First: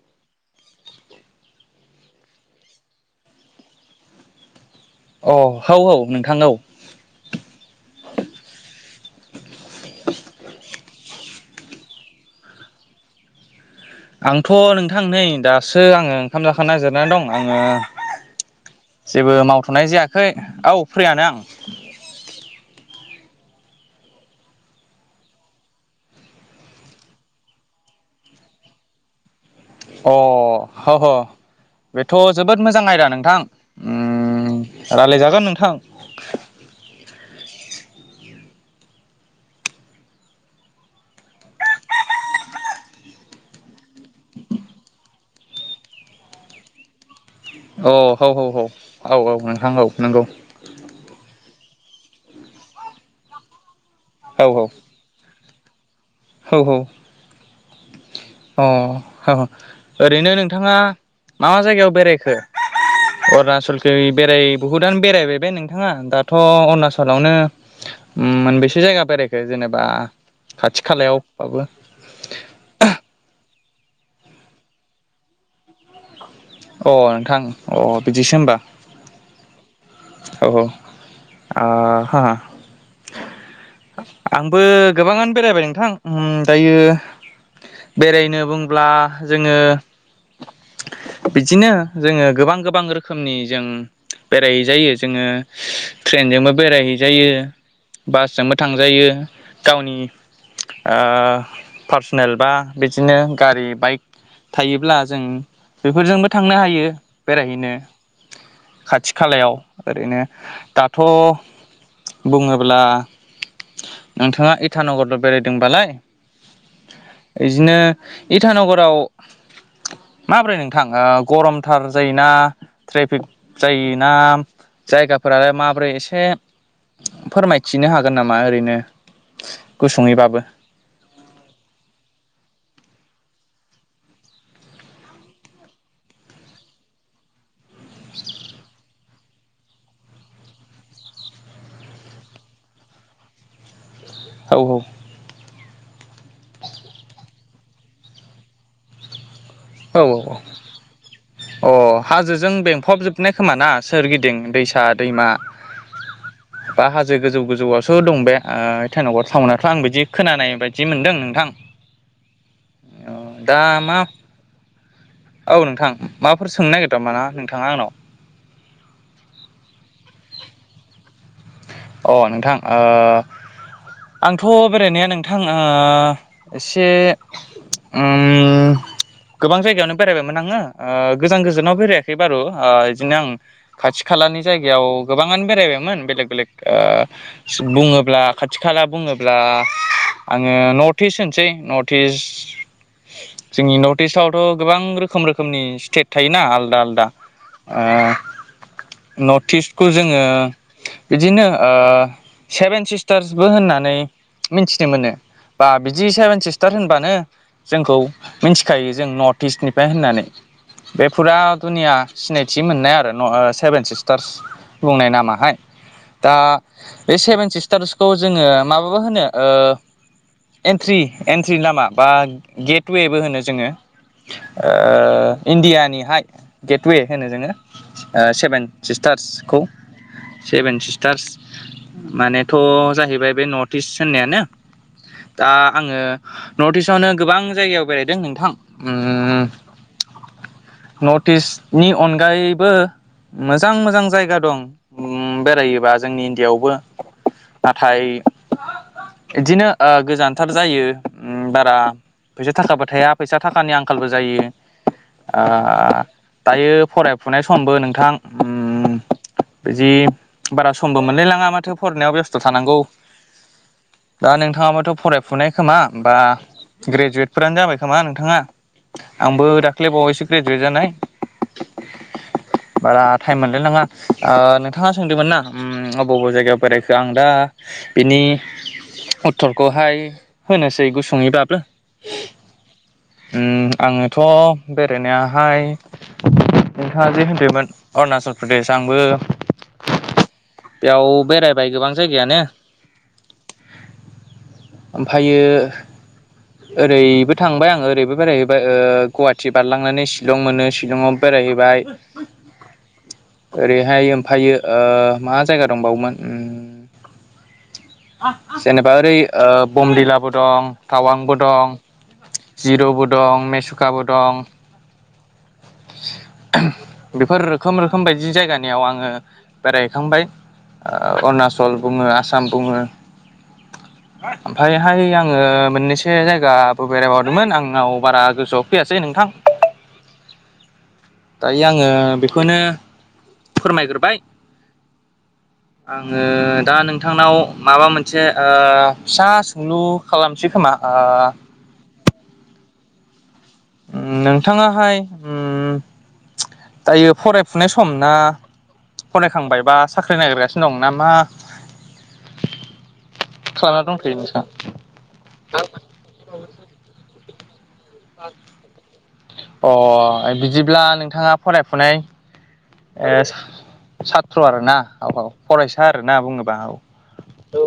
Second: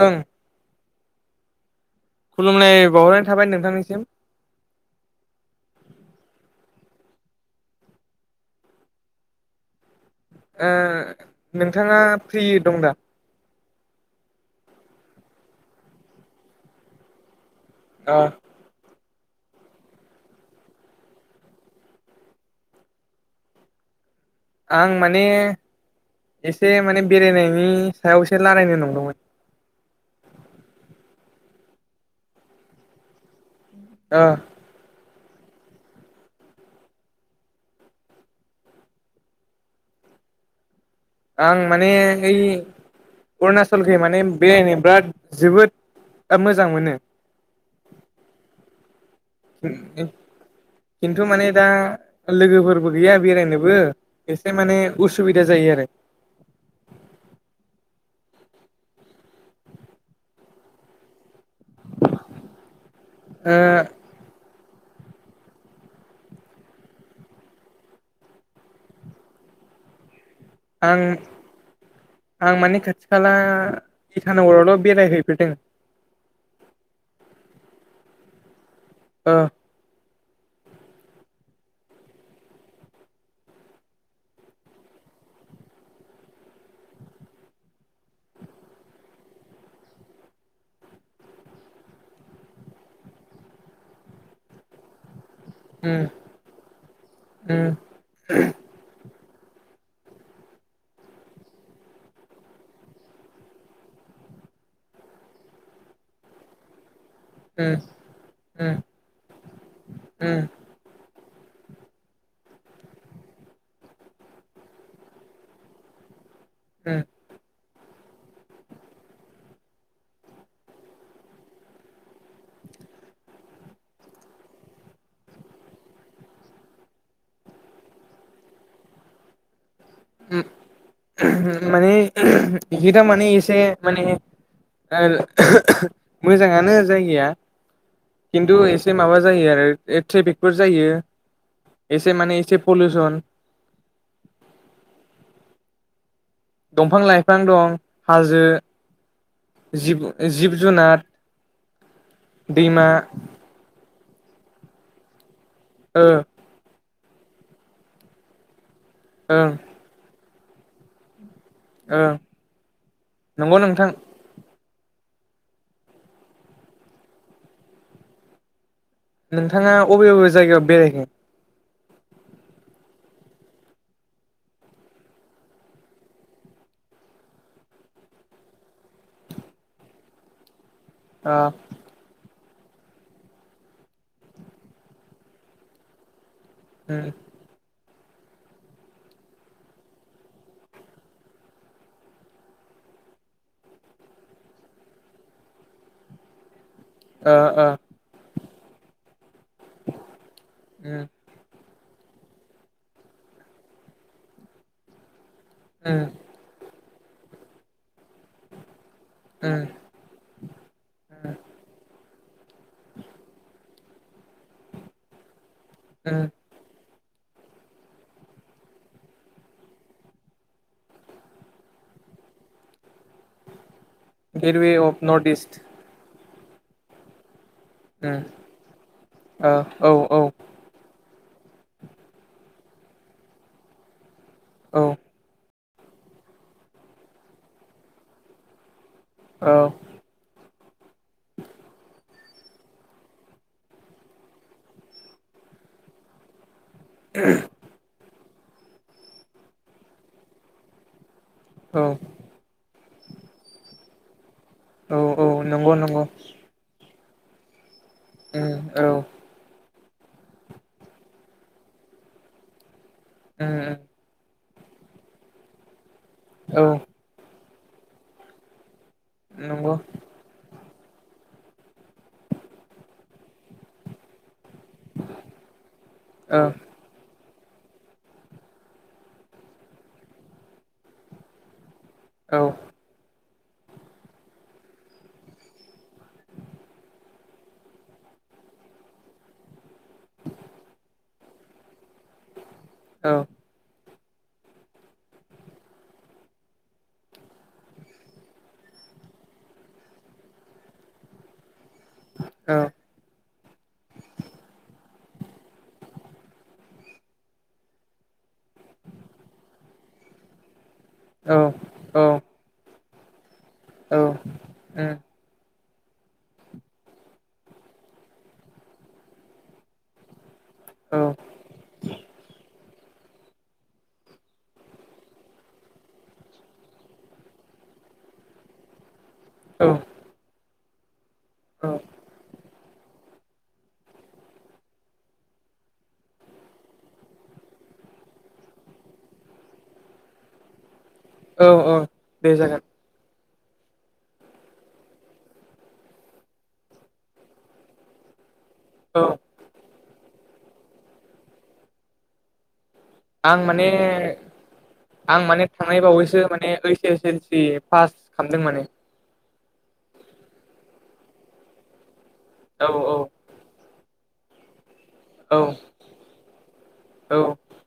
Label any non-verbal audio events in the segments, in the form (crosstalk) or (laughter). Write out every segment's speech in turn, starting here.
ओं। खुलुमनाय बावहरनाय थाबाय नोंथांनिसिम। अ' होव होव नोंथां औ। ओ नोंथाङा फ्रि दं दा? आंथ' नोंथां नै दासो आङो ओंखाम जाखांना जिरायनानै दं आं। आङो ओ जेबो मावथ'नाय जायाखै औ फ्रियानो आं। आं माने एसे माने बेरायनायनि सायावसो रालायनो नंदोंमोन। अ ह ह बेथ' जोबोद मोजां आयदा नोंथां ओ उम रालायजाग जागोन नोंथां। आं माने हैय अरुणाचलखै माने बेरायनो बिराद जोबोद मोजां मोनो। अ हौ हौ हौ औ औ नोंथां औ नंगौ खिन्थु माने दा लोगोफोरबो गैया बेरायनोबो एसे माने उसुबिदा जायो आरो। होव होव। ओरैनो नोंथाङा मा जायगायाव बेरायखो ओ अरुणाचलखै बेराय बहुदआनो बेरायबायबे नोंथाङा दाथ' अरुणाचलावनो मोनबेसे जायगा बेरायखो जों जेनेबा खाथि आं खालायावबाबो आं माने खाथि खाला इटानगरावल' बेरायहैफेरदों। अ नोंथां अ बिदिसो होमबा। ओ। औ आ हा। आंबो गोबाङानो बेरायबाय नोंथां ओम दायो। बेरायनो बुंब्ला जोङो (inaudible) बिदिनो जोङो गोबां गोबां रोखोमनि जों बेराय जायो जोङो उम ट्रेनजोंबो बेरायहैजायो उम बासजोंबो यो गावनि पार्सनेल बा बिदिनो गारि बाइक थायोब्ला जों बेफोरजोंबो थांनो हायो बेरायहैनो उम उम खाथि खालायाव ओरैनो उम दाथ' बुङोब्ला नोंथाङा इटानगरल' बेरायदोंबालाय होम बिदिनो इटानगराव माब्रै नोंथां ओ गरमथार जायो ना ट्रेफिक जायोना जायगाफोरालाय माबोरै एसे फोरमायथिनो हागोन मा ओरैनो गुसुङैबाबो माने इ थारमाने इसे माने मोजाङानो जायगाया खिन्थु एसे माबा जायो आरो ट्रेफिकफोर जायो एसे माने एसे पलिउसन औ औ दंफां लाइफां दं हाजो जिब औ औ जिब जुनार औ अ' हाजोजों दैमा बेंफबजोबनाय खोमा ना? सोरगिदिं दैसा दैमा ओ बा हाजो गोजौ गोजौआसो दं आ बे इटानगर ओं टाउनाथ' आं बिदि खोनानाय बायदि मोनदों नोंथां ओ नंगौ दा नोंथां मा औ नोंथां माबाफोर सोंनो नागिरदों नामा ना नोंथाङा आंनाव? नोंथाङा अबे अबे जायगायाव बेरायगोन? अ नोंथां आ आंथ' बेरायनाया नोंथां आ एसे उम (inaudible) गोबां जायगायावनो बेरायबायमोन आङो आ गोजान ओ गोजानाव बेरायाखै बारु आ बिदिनो आं खाथि खालानि जायगायाव गोबाङानो बेरायबायमोन बेलेग बेलेग उम ओ बुङोब्ला खाथि खाला बुङोब्ला आङो नर्ट इस्ट होनसै नर्ट इस्ट जोंनि नर्थ इस्टवथ' गोबां रोखोम रोखोमनि स्टेट थायोना आलदा आलदा ओ ओ आलदा आ नर्थ इस्टखौ जोङो उम बिदिनो ओ सेभेन सिस्टारसबो होननानै मिथिनो मोनो बा उम बिदि सेभेन सिस्टार होनबानो जोंखौ मिथिखायो। जों नर्थ उम इस्टनिफ्राय होननानै बे फुरा दुनिया सिनायथि मोननाय न'आरो सेभेन सिस्टार्स बुंनाय नामाहाय उम दा बे सेभेन सिस्टार्सखौ जोङो माबाबा होनो ओ एन्ट्रि एन्ट्रि लामा बा गेटवेबो होनो जोङो गेटवे अफ नर्थ इस्ट ओ इण्डियानिहाय गेटवे होनो जोङो। उम आ सेभेन ओ सिस्टार्सखौ औ औ सिस्टारस मानेथ' जाहैबाय बे नर्थ इस्ट होननायानो औ दा आङो नर्थ इस्टआवनो गोबां जायगायाव बेरायदों नोंथां उम औ नर्थ इस्टनि अनगायैबो मोजां मोजां जायगा दं बेरायोबा जोंनि इण्डियायावबो नाथाय बिदिनो गोजानथार जायो बारा औ फैसा थाखाबो थाया फैसा थाखानि आंखालबो जायो ओ औ औ नंगौ नंगौ दायो फरायफुनाय समबो नों उम औ बिदि बारा समबो मोनलाय लाङा माथो फरायनायाव बेस्थ' थानांगौ। उम उम दा नोंथाङाबाथ' फरायफुनाय खोमा बा औ ग्रेजुवेटफोरानो जाबाय खोमा नोंथाङा! आंबो नंगौ दाख्लै बावैसो ग्रेजुवेट जानाय। (unintelligible) बारा टाइम मोनलाय लाङा ओ नोंथाङा सोंदोंमोन ना अबे बबे औ जायगायाव बेरायखो आं दा बिनि उत्तरखौहाय होनोसै गुसुंङैबाबो औ उम आङोथ' बेरायनायाहाय नोंथाङा जे होनदोंमोन अरुणाचल प्रदेश आं आंबो बेयाव बेरायबाय गोबां जायगायानो औ ओमफ्रायो ओरैबो थांबाय आङो ओरैबो बेरायहैबाय ओ गुवाहाटि बारलांनानै शिलं मोनो शिलंआव बे रायहैबाय औ बेहाय ओमफायो ओ मा जायगा दंबावोमोन उम जेनेबा ओरै ओ बमदिलाबो दं औ टावांबो दं उम औ जिर'बो दं मेसुखाबो दं बेफोर रोखोम रोखोम बाय दि जायगानियाव आङो बेरायहैखांबाय ओ अरुणचल बुङो आसाम बुङो (inaudible) ओमफ्रायहाय आङो मोननैसो जायगाबो बेरायबावदोंमोन आंनाव बारा गोसोआव फैयासै नोंथां। औ दायो औ आङो बेखौनो फोरमायग्रोबाय (inaudible) आङो दा नोंथांनाव माबा मोनसे ओ फिसा सोंलु खालामसै खोमा आ औ औ दे जागोन नोंथाङाहाय उम दायो फरायफुनाय सम ना औ फरायखांबाय बा साख्रि नागिरगासिनो दं नामा आं माने आं माने थांनाय बावैसो माने ओइस एस एल सि पास खालामदों माने अ बिदिब्ला नोंथाङा फरायफुनाय औ औ साथ्र' आरो ना औ औ फरायसा आरोना बुङोबा औ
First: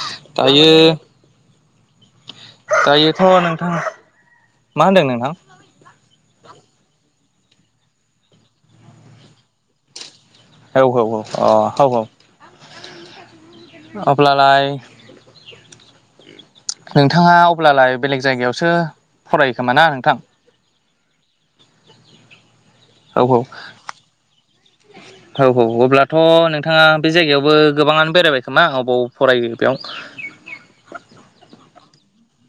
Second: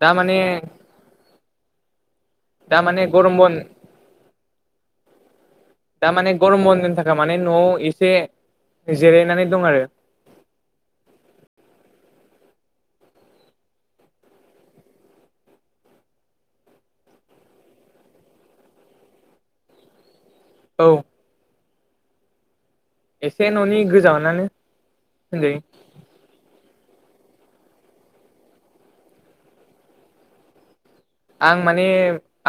दा माने दायो दा माने दायोथ' गरम बन्द नोंथां मा होनदों नोंथां दा माने गरम बन्दनि थाखाय माने न'आव एसे जिरायनानै दं आरो औ औ औ अ औ अब्लालाइ नोंथाङा अब्लालाय बेलेग जायगायावसो फरायो खोमा ना नोंथां? औ औ एसे न'नि गोजानानो औ होनजायो औ अब्लाथ' नोंथाङा बे जायगायावबो गोबाङानो बेरायबाय खोमा अबाव फरायो बेयाव आं माने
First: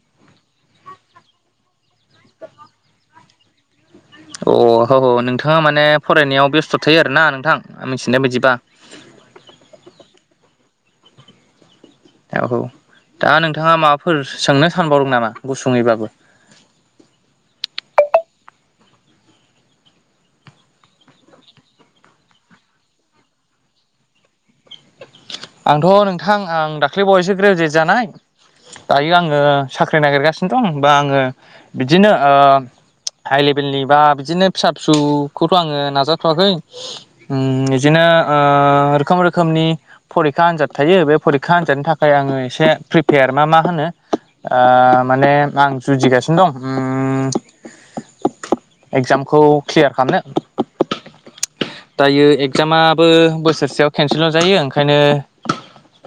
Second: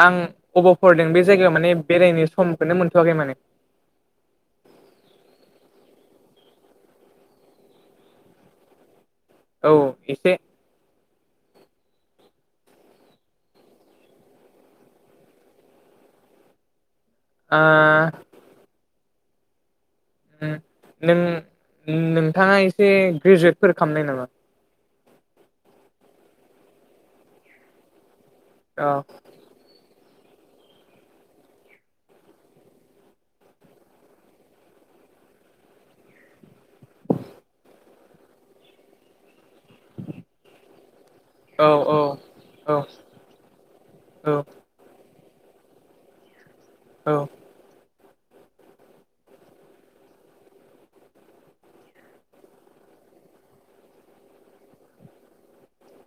आं अबाव फरायदों बे जायगायाव माने बेरायनो समखौनो मोनथ'आखै माने (inaudible) अ औ औ नोंथाङा माने फरायनायाव बेस्थ' थायो आरोना नोंथां आं मिथिनाय बादिबा? औ एसे। औ औ दा नोंथाङा माबाफोर सोंनो सानबावदों नामा गुसुङैब्लाबो? ओ। नों नोंथाङा एसे ग्रेजुवेटफोर खालामनाय नामा? आंथ' नोंथां आं दाख्लै बावयैसो ग्रेजुवेट जानाय। औ दायो आङो साख्रि नागिरगासिनो दं बा आङो बिदिनो ओ हाइ लेभेलनि बा बिदिनो फिसा फिसौखौथ' आङो नाजाथ'वाखै ओं इदिनो ओ रोखोम रोखोमनि फरिखा आनजाद थायो बे फरिखा औ आनजादनि थाखाय आङो एसे औ प्रिपेयार मा मा होनो औ ओ माने आं जुजिगासिनो दं। औ। एक्जामखौ क्लियार खालामनो। दायो एक्जामाबो बोसोरसेयाव खेनसेल जायो। ओंखायनो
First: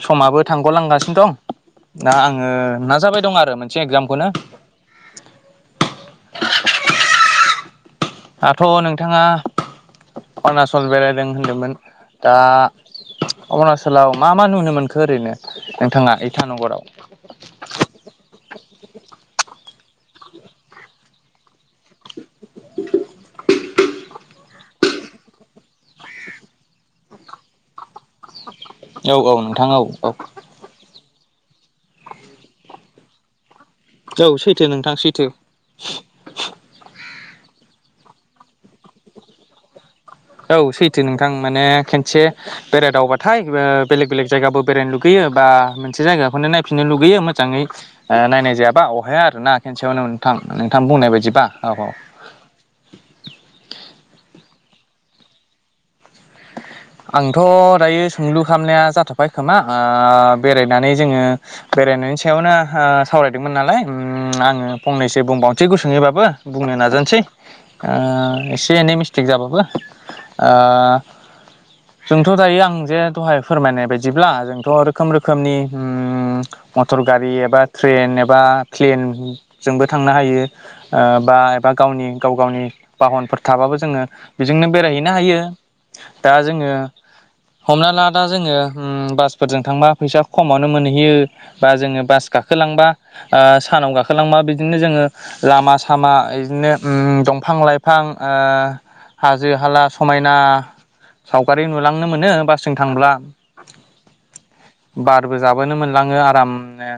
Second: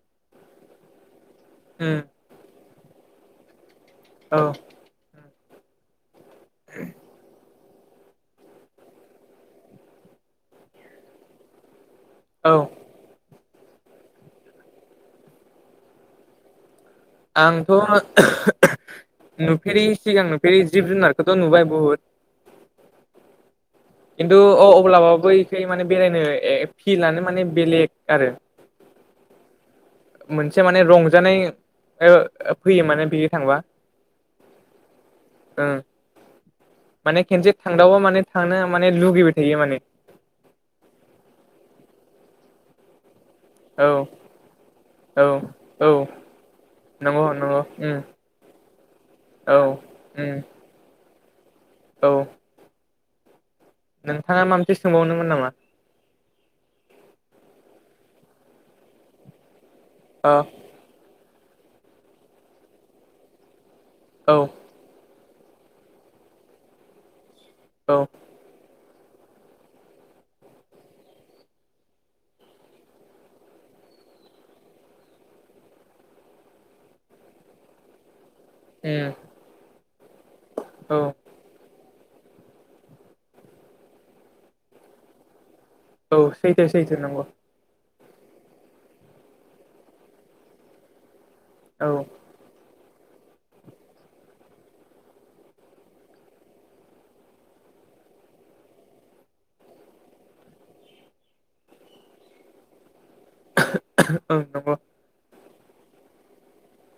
समाबो थांग'लांगासिनो दं उम दा आङो नाजाबाय दं आरो मोनसे एक्जामखौनो। औ (unintelligible) दाथ' नोंथाङा अरुणाचल बेरायदों होनदोंमोन। दा औ अरुणाचलाव मा मा नुनो मोनखो ओरैनो नोंथाङा इटानगराव? आंथ' नुफेरि सिगां नुफेरि जिब जुनारखौथ' नुबाय बहुट खिनटु (unintelligible) अब्लाबाबो एखाय माने बेरायनो ए पिलानो माने बेलेग आरो। औ औ नोंथां औ। औ मोनसे माने रंजानाय ओ फैयो माने बिजों थांबा। औ सैथो नोंथां सैथो। ओं माने खेनसे थांदावबा माने थांनो माने लुगैबाय थायो माने। औ सैथो नोंथां माने खेनसे बेरायदावबा थाय औ बेलेग बेलेग जायगाबो बेरायनो लुगैयो औ बा औ मोनसे जायगाखौनो नायफिननो लुगैयो नंगौ नंगौ मोजाङै उम नायनाय जायाबा अहाया आरोना औ खेनसेयावनो उम नोंथां नोंथां बुंनाय बायदिबा औ औ। नोंथाङा माबा मोनसे सोंबावदोंमोन नामा? आंथ' दायो सोंलु खालामनाया जाथ'बाय खोमा। ओ अ बेरायनानै जोङो बेरायनायनि सायावनो ओ सावरायदोंमोन नालाय। उम औ आङो फंनैसो बुंबावनोसै गुसुङैबाबो बुंनो नाजानोसै। ओ एसे एनै मिस्टेक जाबाबो ओ जोंथ' दायो आं जे दहाय फोरमायनाय बायदिब्ला जोंथ' रोखोम रोखोमनि उम मटर गारि एबा ट्रेन एबा उम प्लेनजोंबो थांनो हायो औ ओ बा एबा गावनि गाव गावनि बाहनफोर थाबाबो जोङो बेजोंनो बेरायहैनो हायो। औ दा सैथो जोङो सैथो नंगौ हमनाला दा जोङो उम बासफोरजों थांबा फैसा खमावनो मोनहैयो बा औ जोङो बास गाखोलांबा ओ सानाव गाखोलांबा बिदिनो जोङो लामा सामा बिदिनो उम दंफां लाइफां। ओ हाजो हाला समायना सावगारि नुलांनो मोनो बासजों थांब्ला। (unintelligible) बारबो जाबोनो मोनलाङो आरामनो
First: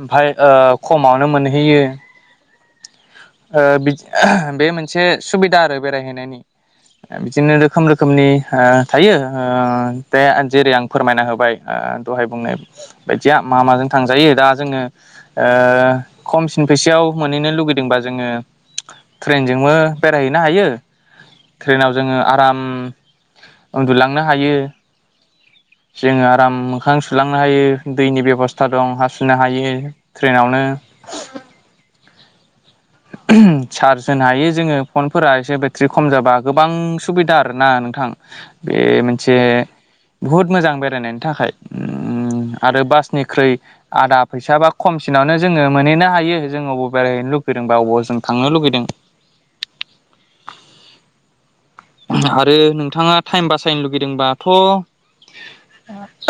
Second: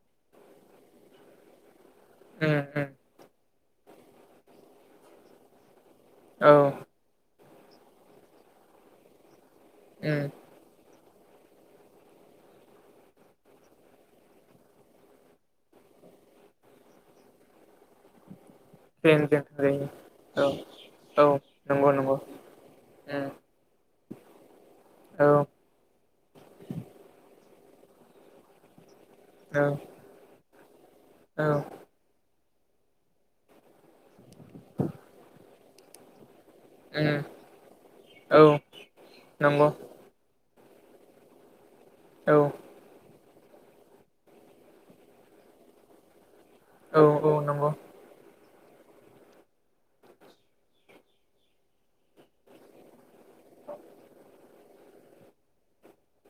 ओमफ्राय ओ खमावनो मोनहैयो। (unintelligible) ओ बि बे मोनसे सुबिदा आरो बेरायहैनायनि औ बिदिनो रोखोम रोखोमनि ओ थायो ओ उम दे जेरै आं फोरमायना होबाय ओ दहाय बुंनाय बायदिया मा माजों थांजायो दा जोङो ओ खमसिन फैसायाव मोनहैनो लुगैदोंबा जोङो ट्रेनजोंबो बेरायहैनो (unintelligible) औ औ नंगौ नंगौ आम उम उन्दुलांनो हायो औ जोङो आराम मोखां सुलांनो हायो दैनि बेब'स्था दं हासुनो औ हायो, ट्रेनावनो (unintelligible) चार्ज होनो हायो जोङो, फनफोरा एसे बेट्रि खम जाबा गोबां उम सुबिदा आरो ना नोंथां औ बे मोनसे नंगौ बुहुद मोजां बेरायनायनि थाखाय औ उम आरो बासनि ख्रै आदा फैसा बा खमसिनावनो जोङो मोनहैनो हायो जोंङो अबे औ बेरायनो औ लु नंगौ होदोंबा अबाव जों थांनो लुगैदों आरो नोंथाङा थाइम बासायनो लुगैदोंबाथ'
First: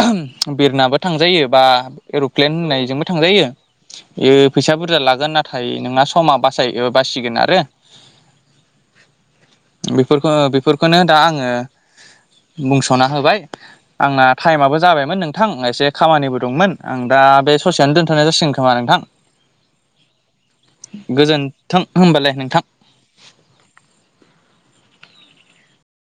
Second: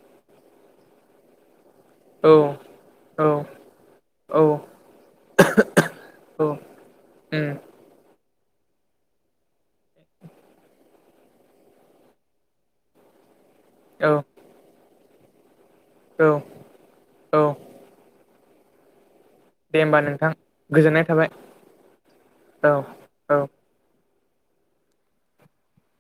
(unintelligible) बिरनाबो थांजायो बा औ एर'प्लेन होननायजोंबो औ थांजायो बेयो फैसा बुरजा लागोन नाथाय नोंना समा बासाय बासिगोन उम आरो (unintelligible) फोरखो बेफोरखोनो दा आङो बुंस'ना होबाय औ आंना थाइमाबो जाबाय मोन नोंथां एसे खामानिबो औ दंमोन, आं दा औ बे ससेयावनो दोनथ'नाय जासिगोन खोमा नोंथां दे होमबा नोंथां गोजोननाय थाबाय गोजोन्थों होनबालाय नोंथां औ औ